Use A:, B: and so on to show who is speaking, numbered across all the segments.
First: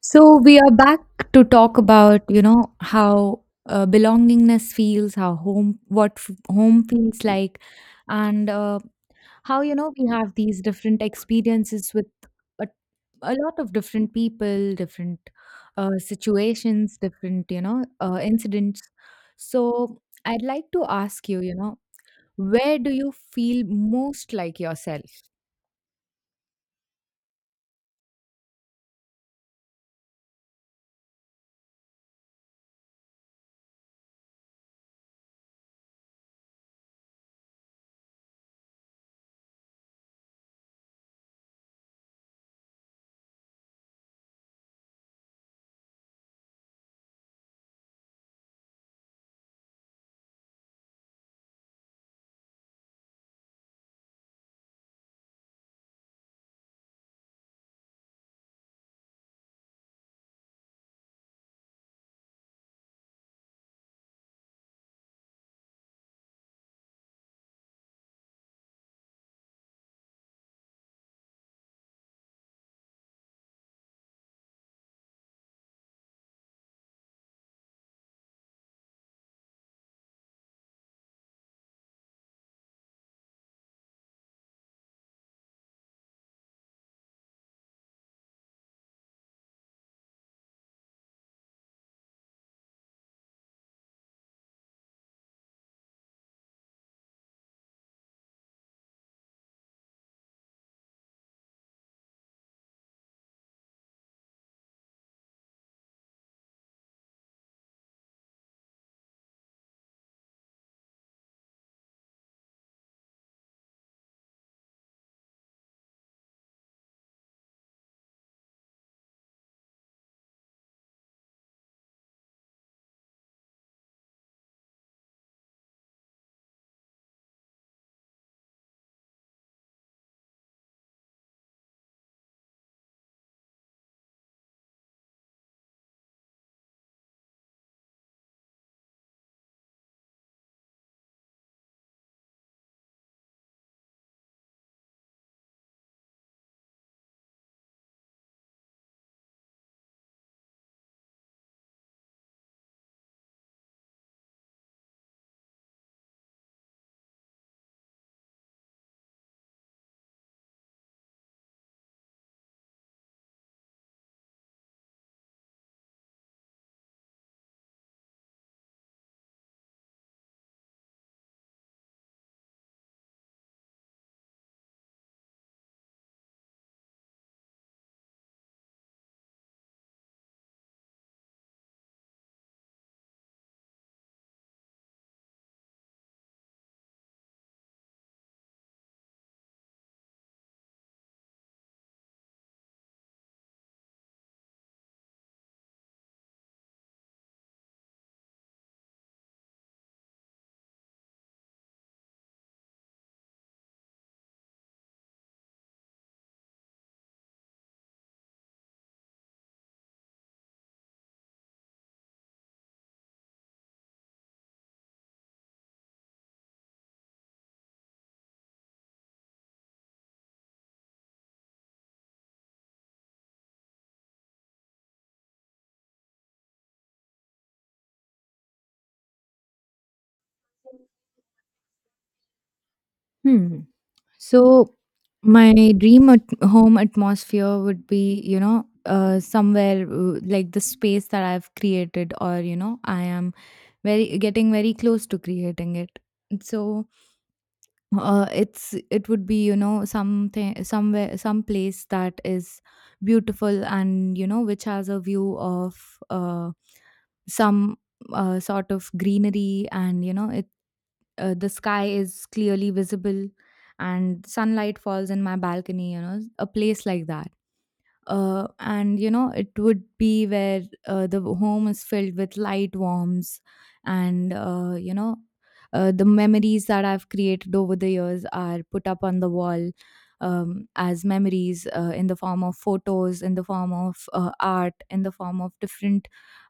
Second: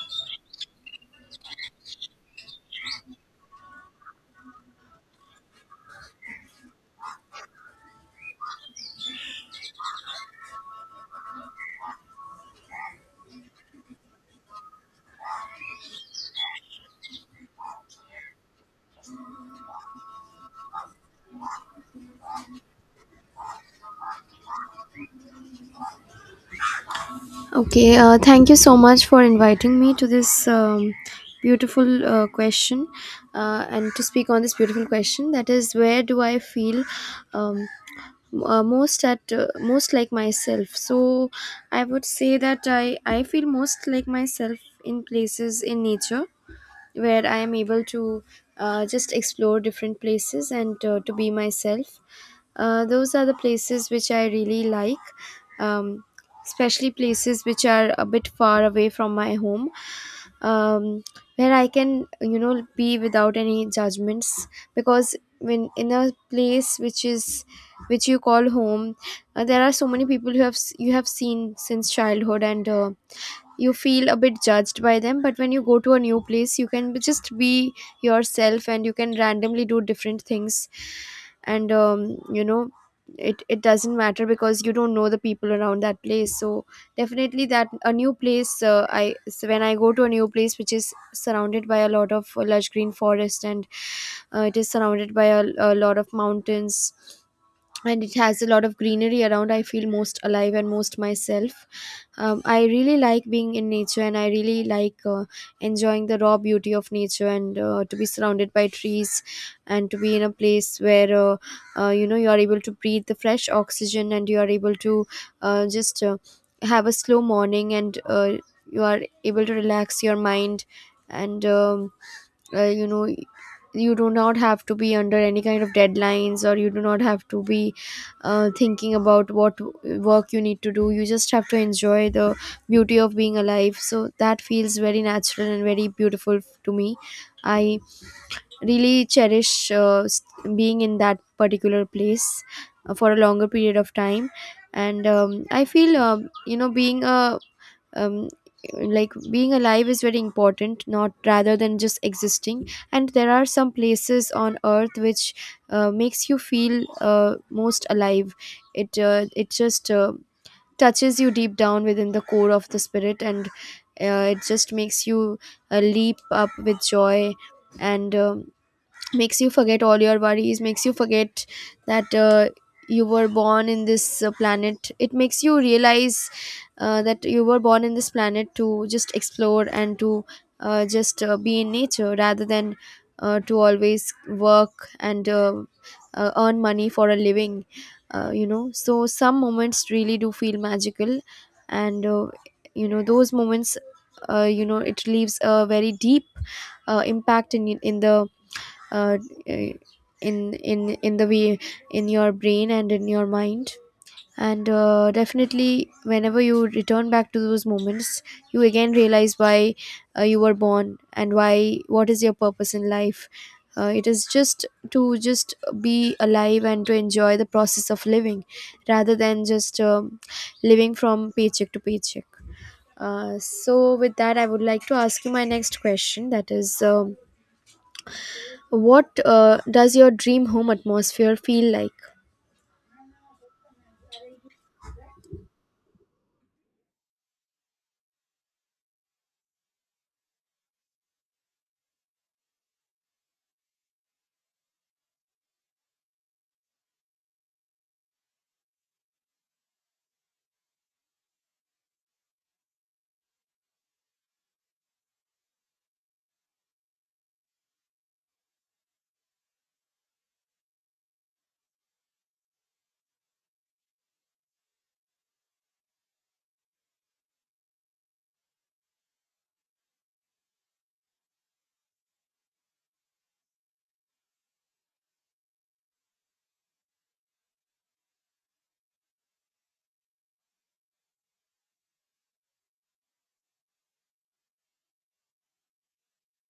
A: So we are back to talk about, how belongingness feels, how home, home feels like, and how, we have these different experiences with a, a lot of different people, different situations, different, incidents. So I'd like to ask you, where do you feel most like yourself?
B: Okay, thank you so much for inviting me to this beautiful question and to speak on this beautiful question. That is, where do I feel um, most like myself? So, I would say that I feel most like myself in places in nature where I am able to just explore different places and to be myself. Those are the places which I really like, um, especially places which are a bit far away from my home, um, where I can, be without any judgments. Because when in a place which you call home, there are so many people who you have seen since childhood, and you feel a bit judged by them. But when you go to a new place you can just be yourself, and you can randomly do different things. And it doesn't matter because you don't know the people around that place. So definitely that a new place I so when I go to a new place which is surrounded by a lot of lush green forest, and it is surrounded by a lot of mountains, and it has a lot of greenery around, I feel most alive and most myself. I really like being in nature, and I really like enjoying the raw beauty of nature, and to be surrounded by trees, and to be in a place where you are able to breathe the fresh oxygen, and you are able to just have a slow morning, and you are able to relax your mind, and uh, you know you do not have to be under any kind of deadlines, or you do not have to be thinking about what work you need to do. You just have to enjoy the beauty of being alive, so that feels very natural and very beautiful to me. I really cherish being in that particular place for a longer period of time. And I feel, you know being a um, like, being alive is very important, not rather than just existing. And there are some places on earth which makes you feel most alive. It just touches you deep down within the core of the spirit. And it just makes you leap up with joy, and makes you forget all your worries, makes you forget that you were born in this planet. It makes you realize that you were born in this planet to just explore and to just be in nature rather than to always work and earn money for a living. So some moments really do feel magical. And those moments, it leaves a very deep impact in the uh, in the way, in your brain and in your mind. And definitely, whenever you return back to those moments, you again realize why you were born, and why what is your purpose in life. It is just to just be alive and to enjoy the process of living, rather than just living from paycheck to paycheck. So with that, I would like to ask you my next question, that is, what does your dream home atmosphere feel like?
A: Hmm. So my dream at home atmosphere would be, somewhere like the space that I've created, or I am very getting very close to creating it. So it would be, something somewhere some place that is beautiful, and which has a view of uh, some sort of greenery. And the sky is clearly visible, and sunlight falls in my balcony, a place like that. And it would be where the home is filled with light warms. And the memories that I've created over the years are put up on the wall, as memories, in the form of photos, in the form of art, in the form of different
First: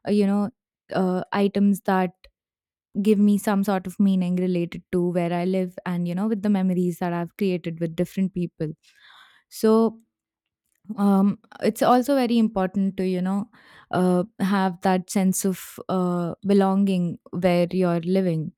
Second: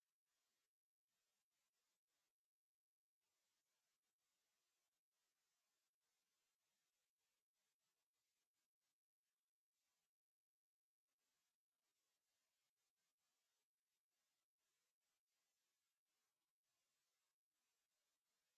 A: uh, you know items that give me some sort of meaning related to where I live, and, with the memories that I've created with different people. So, it's also very important to, have that sense of belonging where you're living.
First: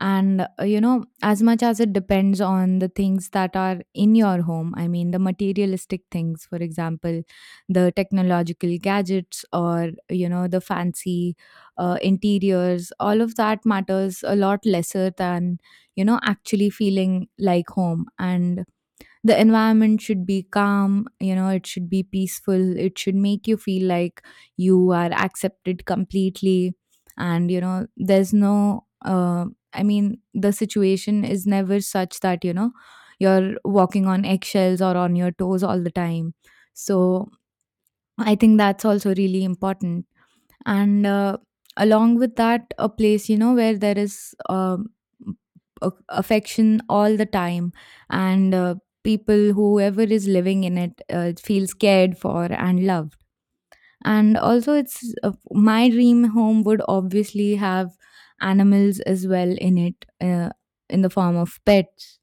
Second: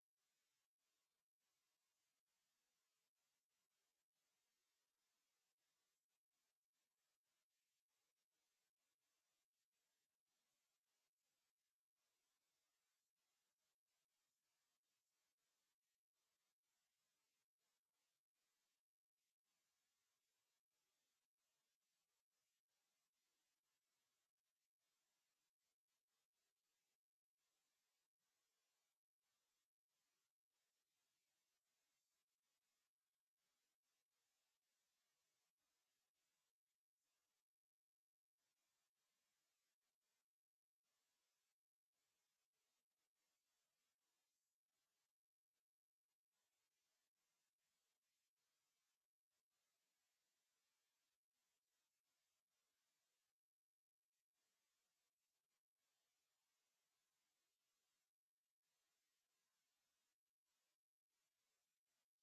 A: And as much as it depends on the things that are in your home, I mean the materialistic things, for example the technological gadgets or the fancy interiors, all of that matters a lot lesser than actually feeling like home. And the environment should be calm. You know, it should be peaceful. It should make you feel like you are accepted completely. And there's no I mean, the situation is never such that you're walking on eggshells or on your toes all the time. So I think that's also really important. And along with that, a place where there is affection all the time, and people whoever is living in it feels cared for and loved. And also, it's my dream home would obviously have animals as well in it, in the form of pets.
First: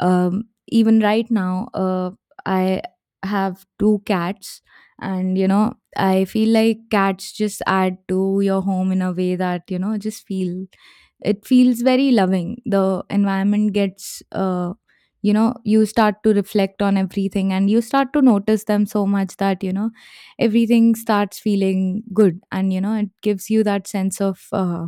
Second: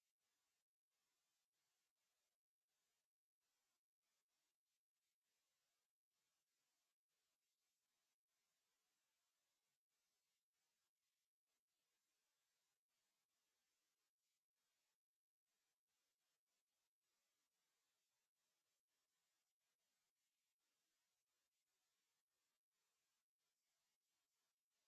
A: Even right now, I have two cats, and I feel like cats just add to your home in a way that you know just feel it feels very loving. The environment gets, you start to reflect on everything, and you start to notice them so much that everything starts feeling good. And it gives you that sense of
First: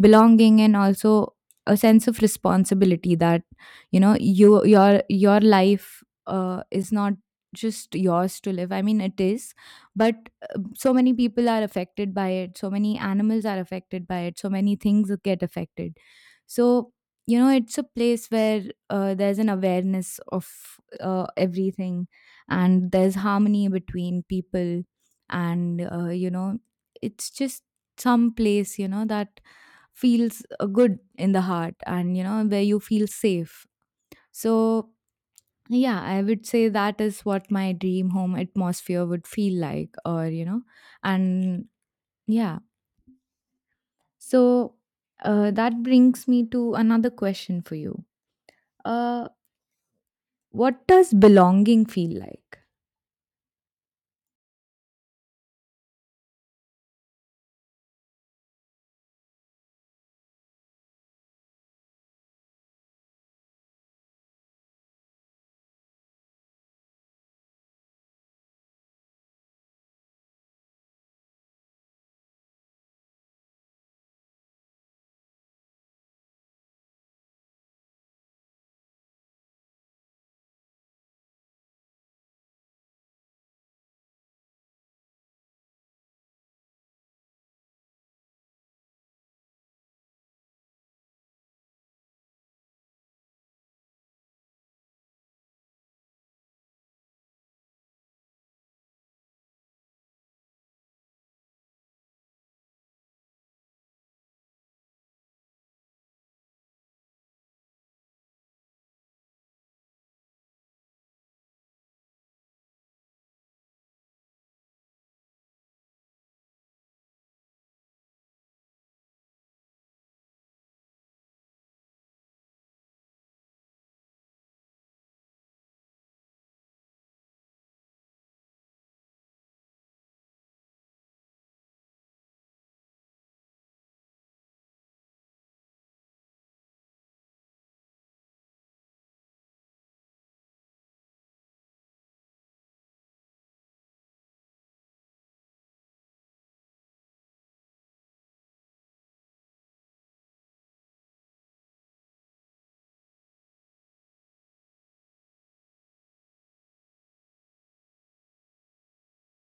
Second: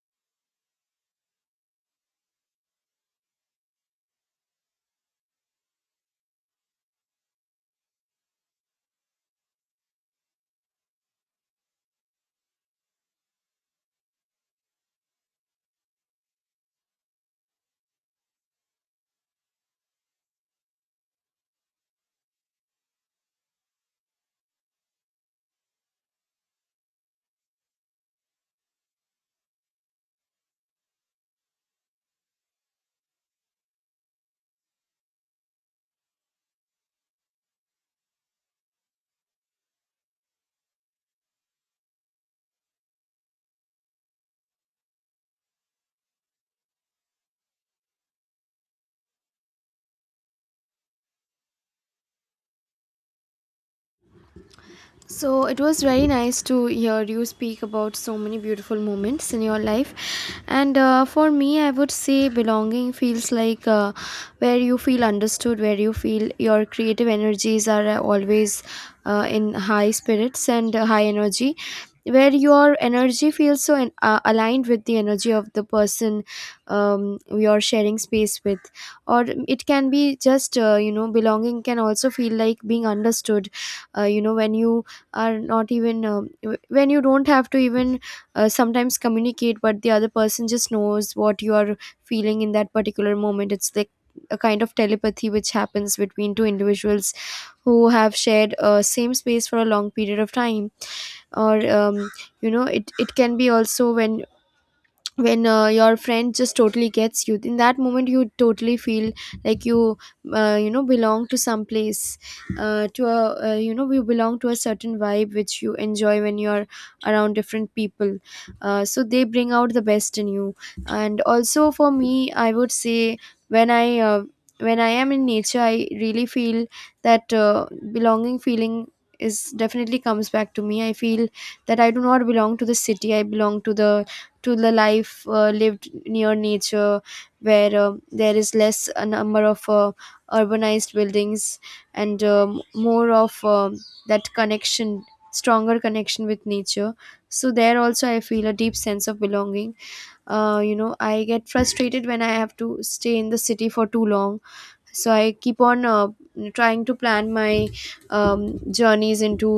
A: belonging, and also a sense of responsibility that your life is not just yours to live. I mean, it is, but so many people are affected by it, so many animals are affected by it, so many things get affected. So it's a place where there's an awareness of everything, and there's harmony between people. And it's just some place that feels good in the heart, and where you feel safe. So yeah, I would say that is what my dream home atmosphere would feel like, or, and yeah. So that brings me to another question for you. uh, what does belonging feel like?
B: So it was very nice to hear you speak about so many beautiful moments in your life. And for me, I would say belonging feels like where you feel understood, where you feel your creative energies are always in high spirits and high energy, where your energy feels aligned with the energy of the person you're sharing space with. Or it can be just, belonging can also feel like being understood. When you are not even, when you don't have to even sometimes communicate, but the other person just knows what you are feeling in that particular moment. It's like a kind of telepathy which happens between two individuals who have shared a same space for a long period of time. Or it can be also when your friend just totally gets you in that moment. You totally feel like belong to some place, to a you know you belong to a certain vibe which you enjoy when you're around different people. So they bring out the best in you. And also for me, I would say when I when I am in nature I really feel that belonging feeling is definitely comes back to me. I feel that I do not belong to the city. I belong to the life lived near nature, where there is less a number of urbanized buildings, and more of that connection, stronger connection with nature. So there also I feel a deep sense of belonging. I get frustrated when I have to stay in the city for too long. So I keep on trying to plan my journeys into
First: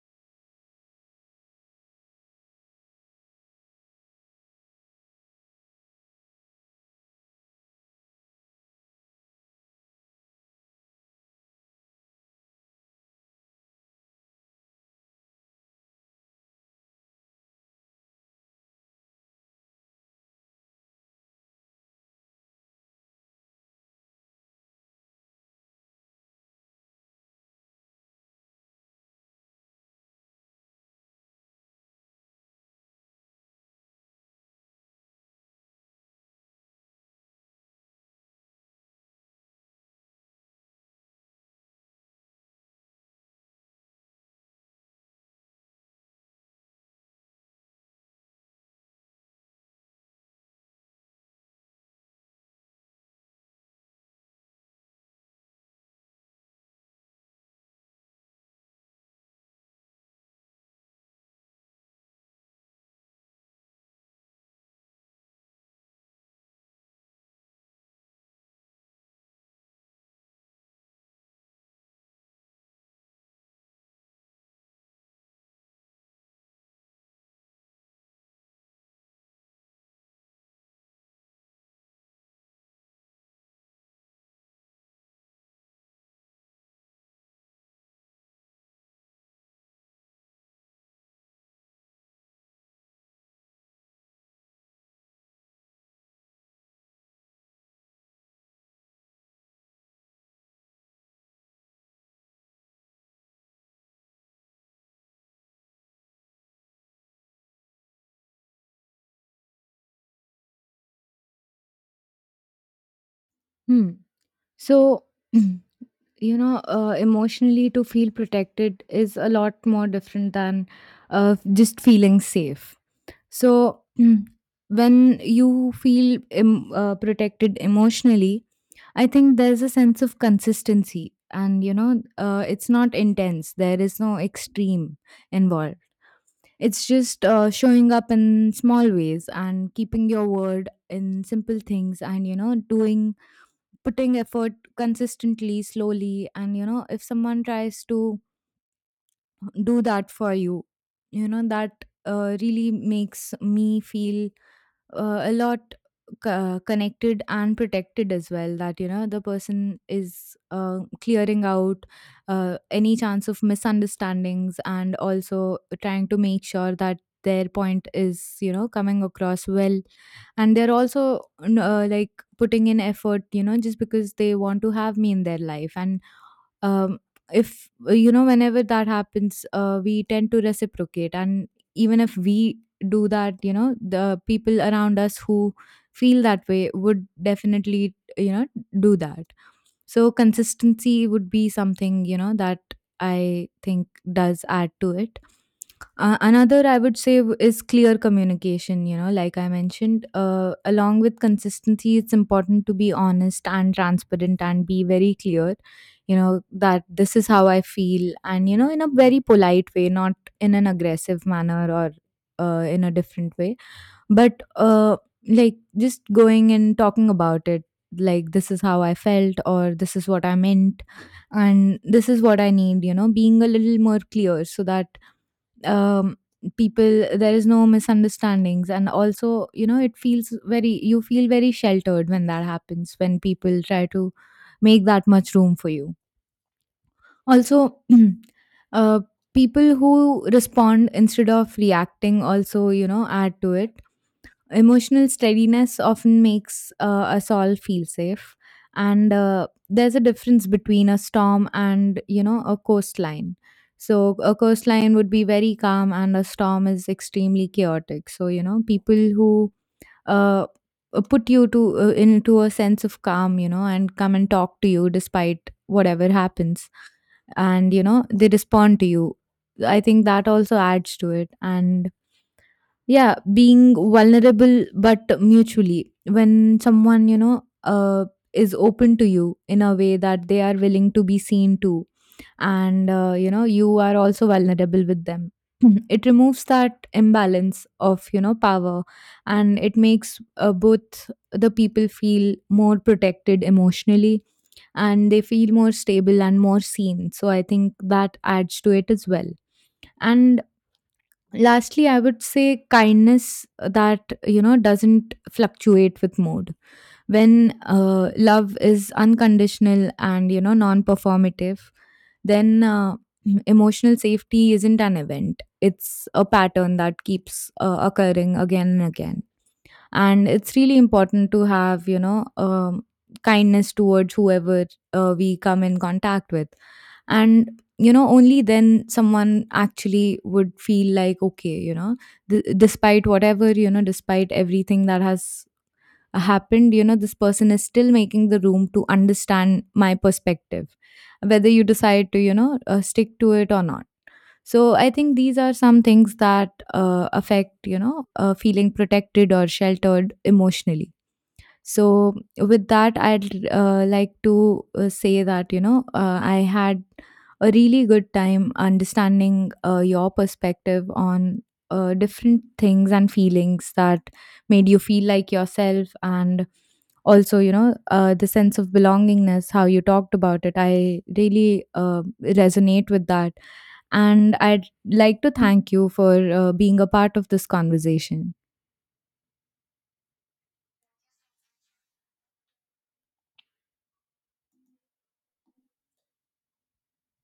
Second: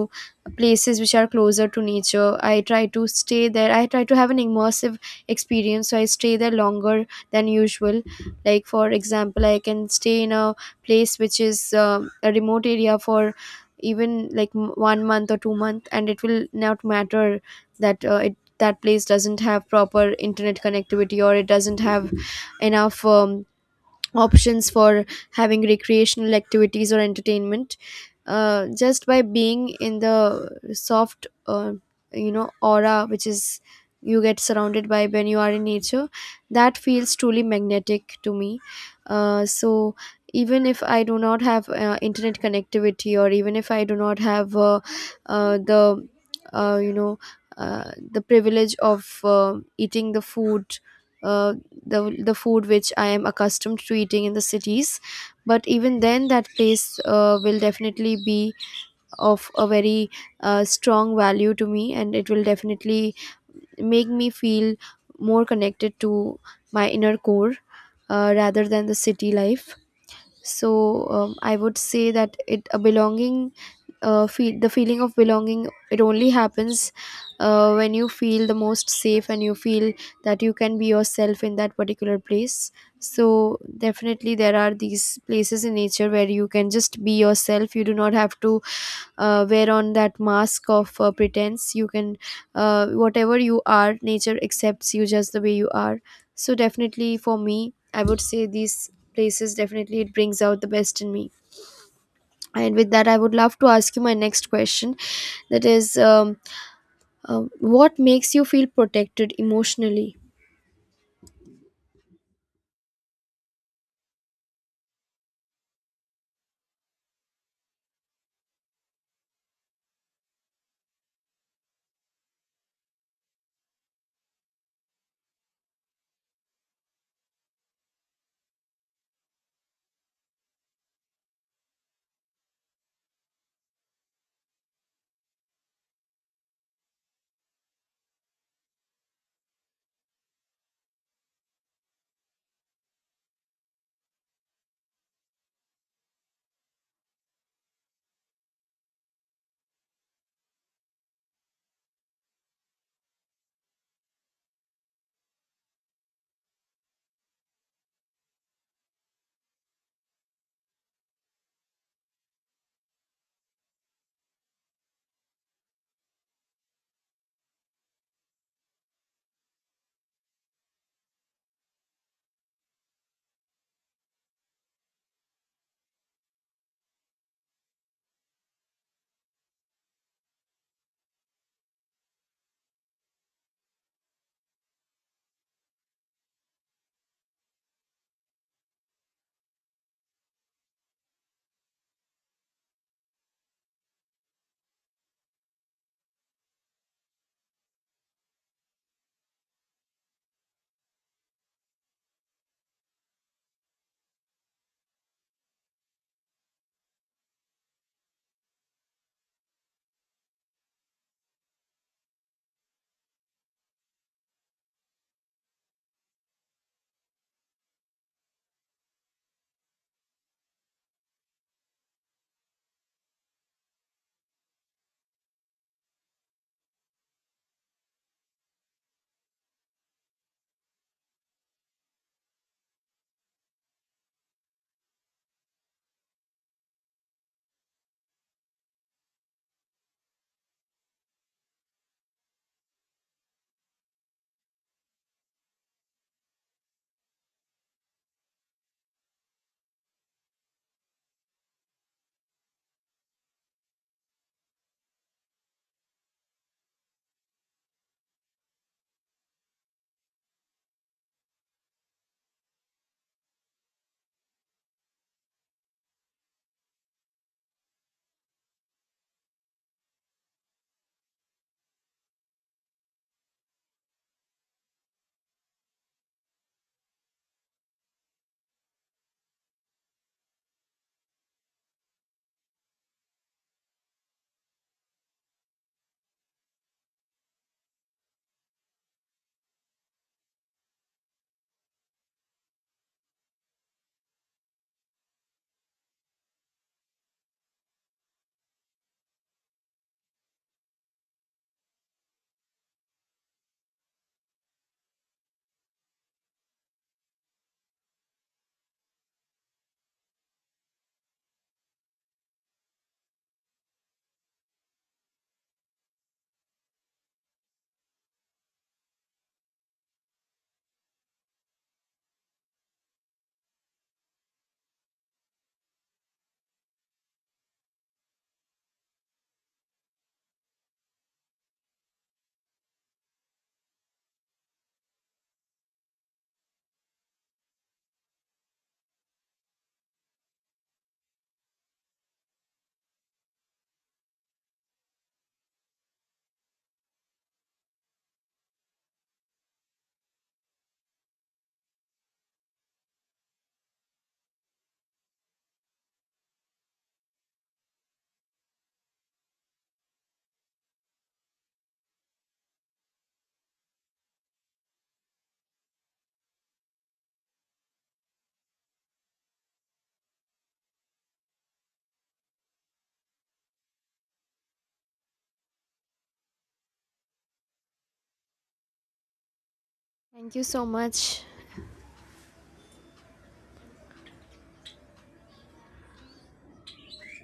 B: places which are closer to nature. I try to stay there, I try to have an immersive experience, so I stay there longer than usual. Like for example, I can stay in a place which is a remote area for even one month or 2 month, and it will not matter that it that place doesn't have proper internet connectivity, or it doesn't have enough options for having recreational activities or entertainment. Just by being in the soft aura which is you get surrounded by when you are in nature, that feels truly magnetic to me. So even if I do not have internet connectivity, or even if I do not have the you know the privilege of eating the food, uh, the the food which I am accustomed to eating in the cities. But even then, that place will definitely be of a very strong value to me, and it will definitely make me feel more connected to my inner core rather than the city life. So I would say that, it a belonging feel the feeling of belonging, it only happens when you feel the most safe and you feel that you can be yourself in that particular place. So definitely there are these places in nature where you can just be yourself. You do not have to wear on that mask of pretense. You can Whatever you are, nature accepts you just the way you are. So definitely for me, I would say these places definitely, it brings out the best in me. And with that, I would love to ask you my next question, that is, what makes you feel protected emotionally?
A: Hmm. So emotionally, to feel protected is a lot more different than just feeling safe. So when you feel protected emotionally, I think there's a sense of consistency. And it's not intense, there is no extreme involved. It's just showing up in small ways and keeping your word in simple things, and you know doing putting effort consistently, slowly. And if someone tries to do that for you, you know that really makes me feel a lot connected and protected as well, that the person is clearing out any chance of misunderstandings, and also trying to make sure that their point is, coming across well. And they're also like putting in effort, just because they want to have me in their life. And um, if you know whenever that happens, we tend to reciprocate. And even if we do that, the people around us who feel that way would definitely, do that. So consistency would be something, that I think does add to it. Another, I would say, is clear communication. Like I mentioned, along with consistency, it's important to be honest and transparent and be very clear. You know that this is how I feel, and in a very polite way, not in an aggressive manner or in a different way, but like just going and talking about it. Like this is how I felt, or this is what I meant, and this is what I need. You know, being a little more clear so that um, people there is no misunderstandings, and also it feels very you feel very sheltered when that happens, when people try to make that much room for you. Also uh, people who respond instead of reacting also, add to it. Emotional steadiness often makes us all feel safe, and there's a difference between a storm and, a coastline. So a coastline would be very calm, and a storm is extremely chaotic. So people who uh, put you to into a sense of calm, and come and talk to you despite whatever happens, and they respond to you. I think that also adds to it. And yeah, being vulnerable but mutually. When someone, is open to you in a way that they are willing to be seen to, and, you are also vulnerable with them. It removes that imbalance of, power, and it makes both the people feel more protected emotionally, and they feel more stable and more seen. So I think that adds to it as well. And lastly, I would say kindness that, doesn't fluctuate with mood. When love is unconditional and, non performative, then emotional safety isn't an event. It's a pattern that keeps occurring again and again. And it's really important to have, kindness towards whoever we come in contact with. And only then someone actually would feel like, okay, despite whatever, despite everything that has happened, this person is still making the room to understand my perspective, whether you decide to, stick to it or not. So I think these are some things that affect, feeling protected or sheltered emotionally. So with that, I'd like to say that, I had a really good time understanding your perspective on different things and feelings that made you feel like yourself, and also, the sense of belongingness, how you talked about it, I really resonate with that. And I'd like to thank you for being a part of this conversation.
B: Thank you so much.